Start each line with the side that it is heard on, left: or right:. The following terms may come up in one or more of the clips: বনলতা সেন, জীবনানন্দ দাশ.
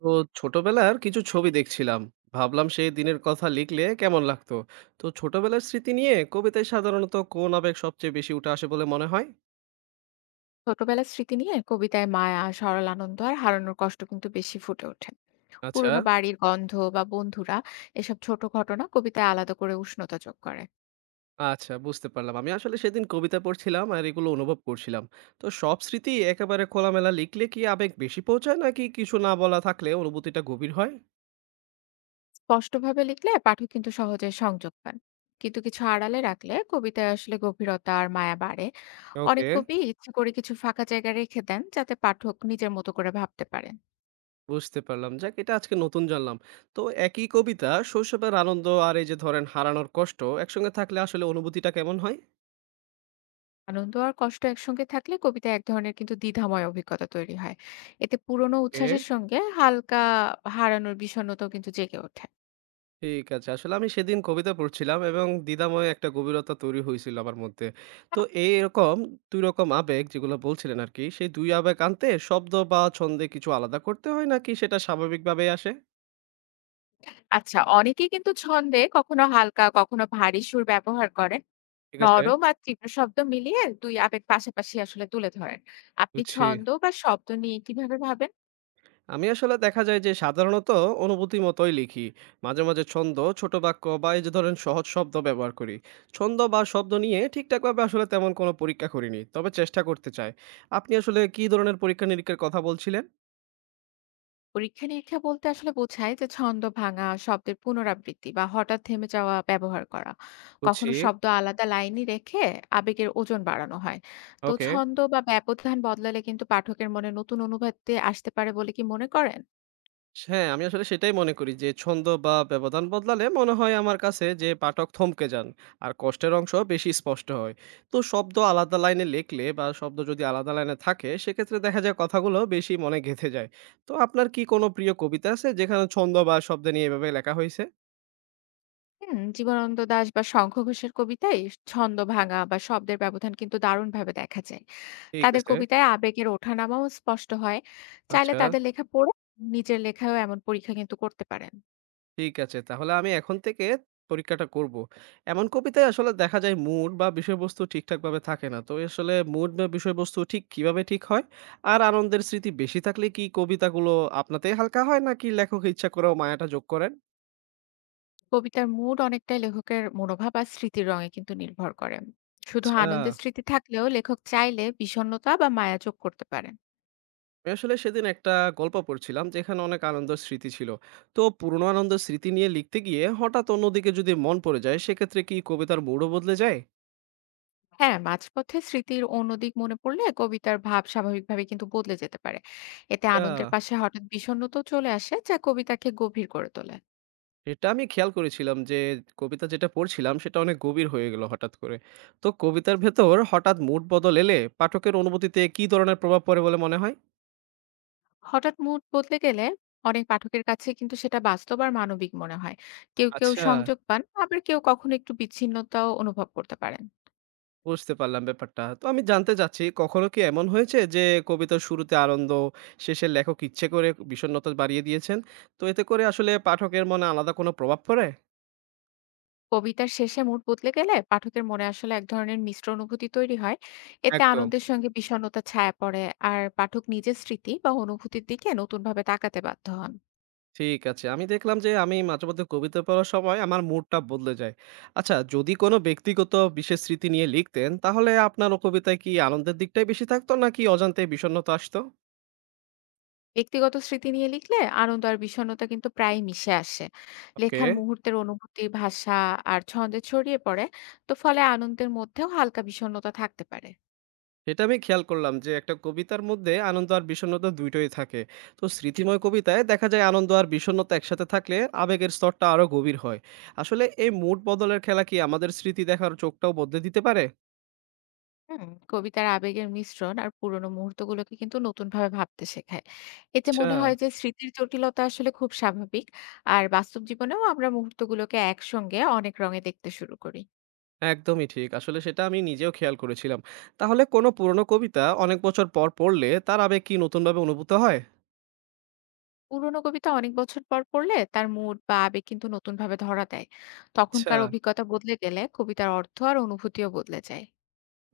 right: তো ছোটবেলার কিছু ছবি দেখছিলাম। ভাবলাম সেই দিনের কথা লিখলে কেমন লাগতো। তো ছোটবেলার স্মৃতি নিয়ে কবিতায় সাধারণত কোন আবেগ সবচেয়ে বেশি উঠে আসে বলে মনে হয়?
left: ছোটবেলার স্মৃতি নিয়ে কবিতায় মায়া, সরল আনন্দ আর হারানোর কষ্ট কিন্তু বেশি ফুটে ওঠে।
right: আচ্ছা।
left: পুরোনো বাড়ির গন্ধ বা বন্ধুরা এসব ছোট ঘটনা কবিতায় আলাদা করে উষ্ণতা যোগ করে।
right: আচ্ছা, বুঝতে পারলাম। আমি আসলে সেদিন কবিতা পড়ছিলাম আর এগুলো অনুভব করছিলাম। তো সব স্মৃতি একেবারে খোলামেলা লিখলে কি আবেগ বেশি পৌঁছায় নাকি কিছু না বলা থাকলে অনুভূতিটা গভীর হয়?
left: স্পষ্টভাবে লিখলে পাঠক কিন্তু সহজে সংযোগ পান। কিন্তু কিছু আড়ালে রাখলে কবিতায় আসলে গভীরতা আর মায়া বাড়ে। অনেক
right: ওকে।
left: কবি ইচ্ছে করে কিছু ফাঁকা জায়গা রেখে দেন যাতে পাঠক নিজের মতো করে ভাবতে পারেন।
right: বুঝতে পারলাম, যাক এটা আজকে নতুন জানলাম। তো একই কবিতা শৈশবের আনন্দ আর এই যে ধরেন হারানোর কষ্ট একসঙ্গে থাকলে আসলে অনুভূতিটা কেমন হয়?
left: আনন্দ আর কষ্ট একসঙ্গে থাকলে কবিতায় এক ধরনের কিন্তু দ্বিধাময় অভিজ্ঞতা তৈরি হয়। এতে পুরনো
right: ওকে।
left: উচ্ছ্বাসের সঙ্গে হালকা হারানোর বিষণ্ণতাও কিন্তু জেগে ওঠে।
right: ঠিক আছে। আসলে আমি সেদিন কবিতা পড়ছিলাম এবং দ্বিধাময় একটা গভীরতা তৈরি হইছিল আমার মধ্যে। তো এইরকম ২ রকম আবেগ যেগুলো বলছিলেন আরকি, সেই ২ আবেগ আনতে শব্দ বা ছন্দে কিছু আলাদা করতে হয় নাকি সেটা স্বাভাবিকভাবেই আসে?
left: আচ্ছা, অনেকেই কিন্তু ছন্দে কখনো হালকা কখনো ভারী সুর ব্যবহার করেন।
right: ঠিক আছে,
left: নরম আর তীব্র শব্দ মিলিয়ে দুই আবেগ পাশাপাশি আসলে তুলে ধরেন। আপনি
right: বুঝছি।
left: ছন্দ বা শব্দ নিয়ে কিভাবে ভাবেন?
right: আমি আসলে দেখা যায় যে সাধারণত অনুভূতি মতোই লিখি। মাঝে, মাঝে ছন্দ, ছোট বাক্য বা এই যে ধরেন সহজ শব্দ ব্যবহার করি। ছন্দ বা শব্দ নিয়ে ঠিকঠাকভাবে আসলে তেমন কোনো পরীক্ষা করিনি। তবে চেষ্টা করতে চাই। আপনি আসলে কি ধরনের পরীক্ষা-নিরীক্ষার কথা বলছিলেন?
left: পরীক্ষা নিরীক্ষা বলতে আসলে বোঝায় যে ছন্দ ভাঙা, শব্দের পুনরাবৃত্তি বা হঠাৎ থেমে যাওয়া ব্যবহার করা।
right: বুঝছি।
left: কখনো শব্দ আলাদা লাইনই রেখে আবেগের ওজন বাড়ানো হয়। তো
right: ওকে।
left: ছন্দ বা ব্যবধান বদলালে কিন্তু পাঠকের মনে নতুন অনুভূতি আসতে পারে বলে কি মনে করেন?
right: হ্যাঁ, আমি আসলে সেটাই মনে করি যে ছন্দ বা ব্যবধান বদলালে মনে হয় আমার কাছে যে পাঠক থমকে যান আর কষ্টের অংশ বেশি স্পষ্ট হয়। তো শব্দ আলাদা লাইনে লিখলে বা শব্দ যদি আলাদা লাইনে থাকে সেক্ষেত্রে দেখা যায় কথাগুলো বেশি মনে গেঁথে যায়। তো আপনার কি কোনো প্রিয় কবিতা আছে যেখানে ছন্দ বা শব্দ নিয়ে এভাবে লেখা হয়েছে?
left: জীবনানন্দ দাশ বা শঙ্খ ঘোষের কবিতায় ছন্দ ভাঙা বা শব্দের ব্যবধান কিন্তু দারুণভাবে দেখা যায়।
right: ঠিক
left: তাদের
right: আছে।
left: কবিতায় আবেগের ওঠানামাও স্পষ্ট হয়। চাইলে
right: আচ্ছা।
left: তাদের লেখা পড়ে নিজের লেখায়ও এমন পরীক্ষা কিন্তু করতে পারেন।
right: ঠিক আছে। তাহলে আমি এখন থেকে পরীক্ষাটা করব। এমন কবিতায় আসলে দেখা যায় মুড বা বিষয়বস্তু ঠিকঠাকভাবে থাকে না। তো আসলে মুড বা বিষয়বস্তু ঠিক কিভাবে ঠিক হয়? আর আনন্দের স্মৃতি বেশি থাকলে কি কবিতাগুলো আপনাতেই হালকা হয় নাকি লেখক ইচ্ছা করেও মায়াটা যোগ করেন?
left: কবিতার মুড অনেকটাই লেখকের মনোভাব আর স্মৃতির রঙে কিন্তু নির্ভর করে। শুধু
right: আচ্ছা।
left: আনন্দের স্মৃতি থাকলেও লেখক চাইলে বিষণ্ণতা বা মায়া যোগ করতে পারেন।
right: আমি আসলে সেদিন একটা গল্প পড়ছিলাম যেখানে অনেক আনন্দের স্মৃতি ছিল। তো পুরনো আনন্দের স্মৃতি নিয়ে লিখতে গিয়ে হঠাৎ অন্যদিকে যদি মন পড়ে যায় সেক্ষেত্রে কি কবিতার মুডও বদলে যায়?
left: হ্যাঁ, মাঝপথে স্মৃতির অন্য দিক মনে পড়লে কবিতার ভাব স্বাভাবিকভাবে কিন্তু বদলে যেতে পারে। এতে
right: আচ্ছা।
left: আনন্দের পাশে হঠাৎ বিষণ্ণতা চলে আসে, যা কবিতাকে গভীর করে তোলে।
right: এটা আমি খেয়াল করেছিলাম যে, কবিতা যেটা পড়ছিলাম সেটা অনেক গভীর হয়ে গেল হঠাৎ করে। তো কবিতার ভেতর হঠাৎ মুড বদল এলে পাঠকের অনুভূতিতে কি ধরনের প্রভাব পড়ে বলে মনে হয়?
left: হঠাৎ মুড বদলে গেলে অনেক পাঠকের কাছে কিন্তু সেটা বাস্তব আর মানবিক মনে হয়। কেউ কেউ
right: আচ্ছা।
left: সংযোগ পান, আবার কেউ কখনো একটু বিচ্ছিন্নতাও অনুভব করতে পারেন।
right: বুঝতে পারলাম ব্যাপারটা। তো আমি জানতে চাচ্ছি কখনো কি এমন হয়েছে যে, কবিতার শুরুতে আনন্দ, শেষে লেখক ইচ্ছে করে বিষণ্ণতা বাড়িয়ে দিয়েছেন? তো এতে করে আসলে পাঠকের মনে আলাদা কোনো প্রভাব পড়ে?
left: কবিতার শেষে মুড বদলে গেলে পাঠকের মনে আসলে এক ধরনের মিশ্র অনুভূতি তৈরি হয়। এতে
right: একদম।
left: আনন্দের সঙ্গে বিষণ্ণতা ছায়া পড়ে আর পাঠক নিজের স্মৃতি বা অনুভূতির দিকে নতুনভাবে তাকাতে বাধ্য হন।
right: ঠিক আছে। আমি দেখলাম যে আমি মাঝেমধ্যে কবিতা পড়ার সময় আমার মুডটা বদলে যায়। আচ্ছা, যদি কোনো ব্যক্তিগত বিশেষ স্মৃতি নিয়ে লিখতেন তাহলে আপনার ও কবিতায় কি আনন্দের দিকটাই বেশি থাকতো নাকি অজান্তে বিষণ্ণতা আসতো?
left: ব্যক্তিগত স্মৃতি নিয়ে লিখলে আনন্দ আর বিষণ্ণতা কিন্তু প্রায় মিশে আসে।
right: ওকে।
left: লেখার মুহূর্তের অনুভূতি ভাষা আর ছন্দে ছড়িয়ে পড়ে। তো ফলে আনন্দের মধ্যেও হালকা বিষণ্ণতা থাকতে পারে।
right: সেটা আমি খেয়াল করলাম যে একটা কবিতার মধ্যে আনন্দ আর বিষণ্ণতা ২ টাই থাকে। তো স্মৃতিময় কবিতায় দেখা যায় আনন্দ আর বিষণ্ণতা একসাথে থাকলে আবেগের স্তরটা আরো গভীর হয়। আসলে এই মুড বদলের খেলা কি আমাদের স্মৃতি দেখার চোখটাও বদলে দিতে পারে?
left: হুম কবিতার আবেগের মিশ্রণ আর পুরোনো মুহূর্তগুলোকে কিন্তু নতুন ভাবে ভাবতে শেখায়। এতে
right: আচ্ছা।
left: মনে হয় যে স্মৃতির জটিলতা আসলে খুব স্বাভাবিক আর বাস্তব জীবনেও আমরা মুহূর্তগুলোকে একসঙ্গে অনেক রঙে দেখতে শুরু করি।
right: একদমই ঠিক। আসলে সেটা আমি নিজেও খেয়াল করেছিলাম। তাহলে কোনো পুরনো কবিতা অনেক বছর পর পড়লে তার আবেগ কি নতুনভাবে অনুভূত হয়?
left: পুরোনো কবিতা অনেক বছর পর পড়লে তার মুড বা আবেগ কিন্তু নতুন ভাবে ধরা দেয়।
right: আচ্ছা,
left: তখনকার অভিজ্ঞতা বদলে গেলে কবিতার অর্থ আর অনুভূতিও বদলে যায়।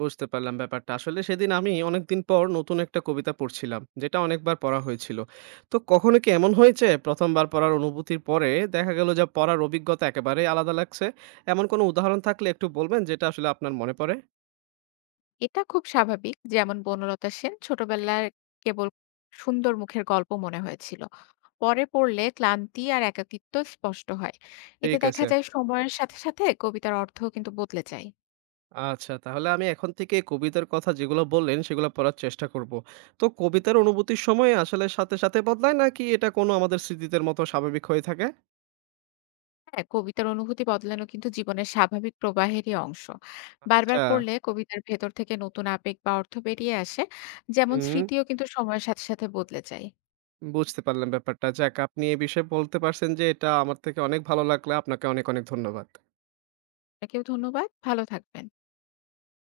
right: বুঝতে পারলাম ব্যাপারটা। আসলে সেদিন আমি অনেকদিন পর নতুন একটা কবিতা পড়ছিলাম, যেটা অনেকবার পড়া হয়েছিল। তো কখনো কি এমন হয়েছে ১ম বার পড়ার অনুভূতির পরে দেখা গেল যে পড়ার অভিজ্ঞতা একেবারেই আলাদা লাগছে? এমন কোনো উদাহরণ থাকলে একটু বলবেন যেটা আসলে আপনার মনে পড়ে?
left: এটা খুব স্বাভাবিক। যেমন বনলতা সেন ছোটবেলায় কেবল সুন্দর মুখের গল্প মনে হয়েছিল। পরে পড়লে ক্লান্তি আর একাকিত্ব স্পষ্ট হয়। এতে
right: ঠিক
left: দেখা
right: আছে।
left: যায় সময়ের সাথে, সাথে কবিতার অর্থও কিন্তু বদলে যায়।
right: আচ্ছা, তাহলে আমি এখন থেকে কবিতার কথা যেগুলো বললেন, সেগুলো পড়ার চেষ্টা করব। তো কবিতার অনুভূতির সময় আসলে সাথে, সাথে বদলায় নাকি এটা কোনো আমাদের স্মৃতিদের মতো স্বাভাবিক হয়ে থাকে?
left: হ্যাঁ, কবিতার অনুভূতি বদলানো কিন্তু জীবনের স্বাভাবিক প্রবাহেরই অংশ।
right: আচ্ছা,
left: বারবার পড়লে কবিতার ভেতর থেকে নতুন আবেগ বা অর্থ বেরিয়ে আসে। যেমন
right: হুম,
left: স্মৃতিও কিন্তু সময়ের সাথে, সাথে বদলে যায়।
right: বুঝতে পারলাম ব্যাপারটা। যাক, আপনি এ বিষয়ে বলতে পারছেন যে এটা আমার থেকে অনেক ভালো লাগলো। আপনাকে অনেক, অনেক ধন্যবাদ।
left: আপনাকেও ধন্যবাদ। ভালো থাকবেন।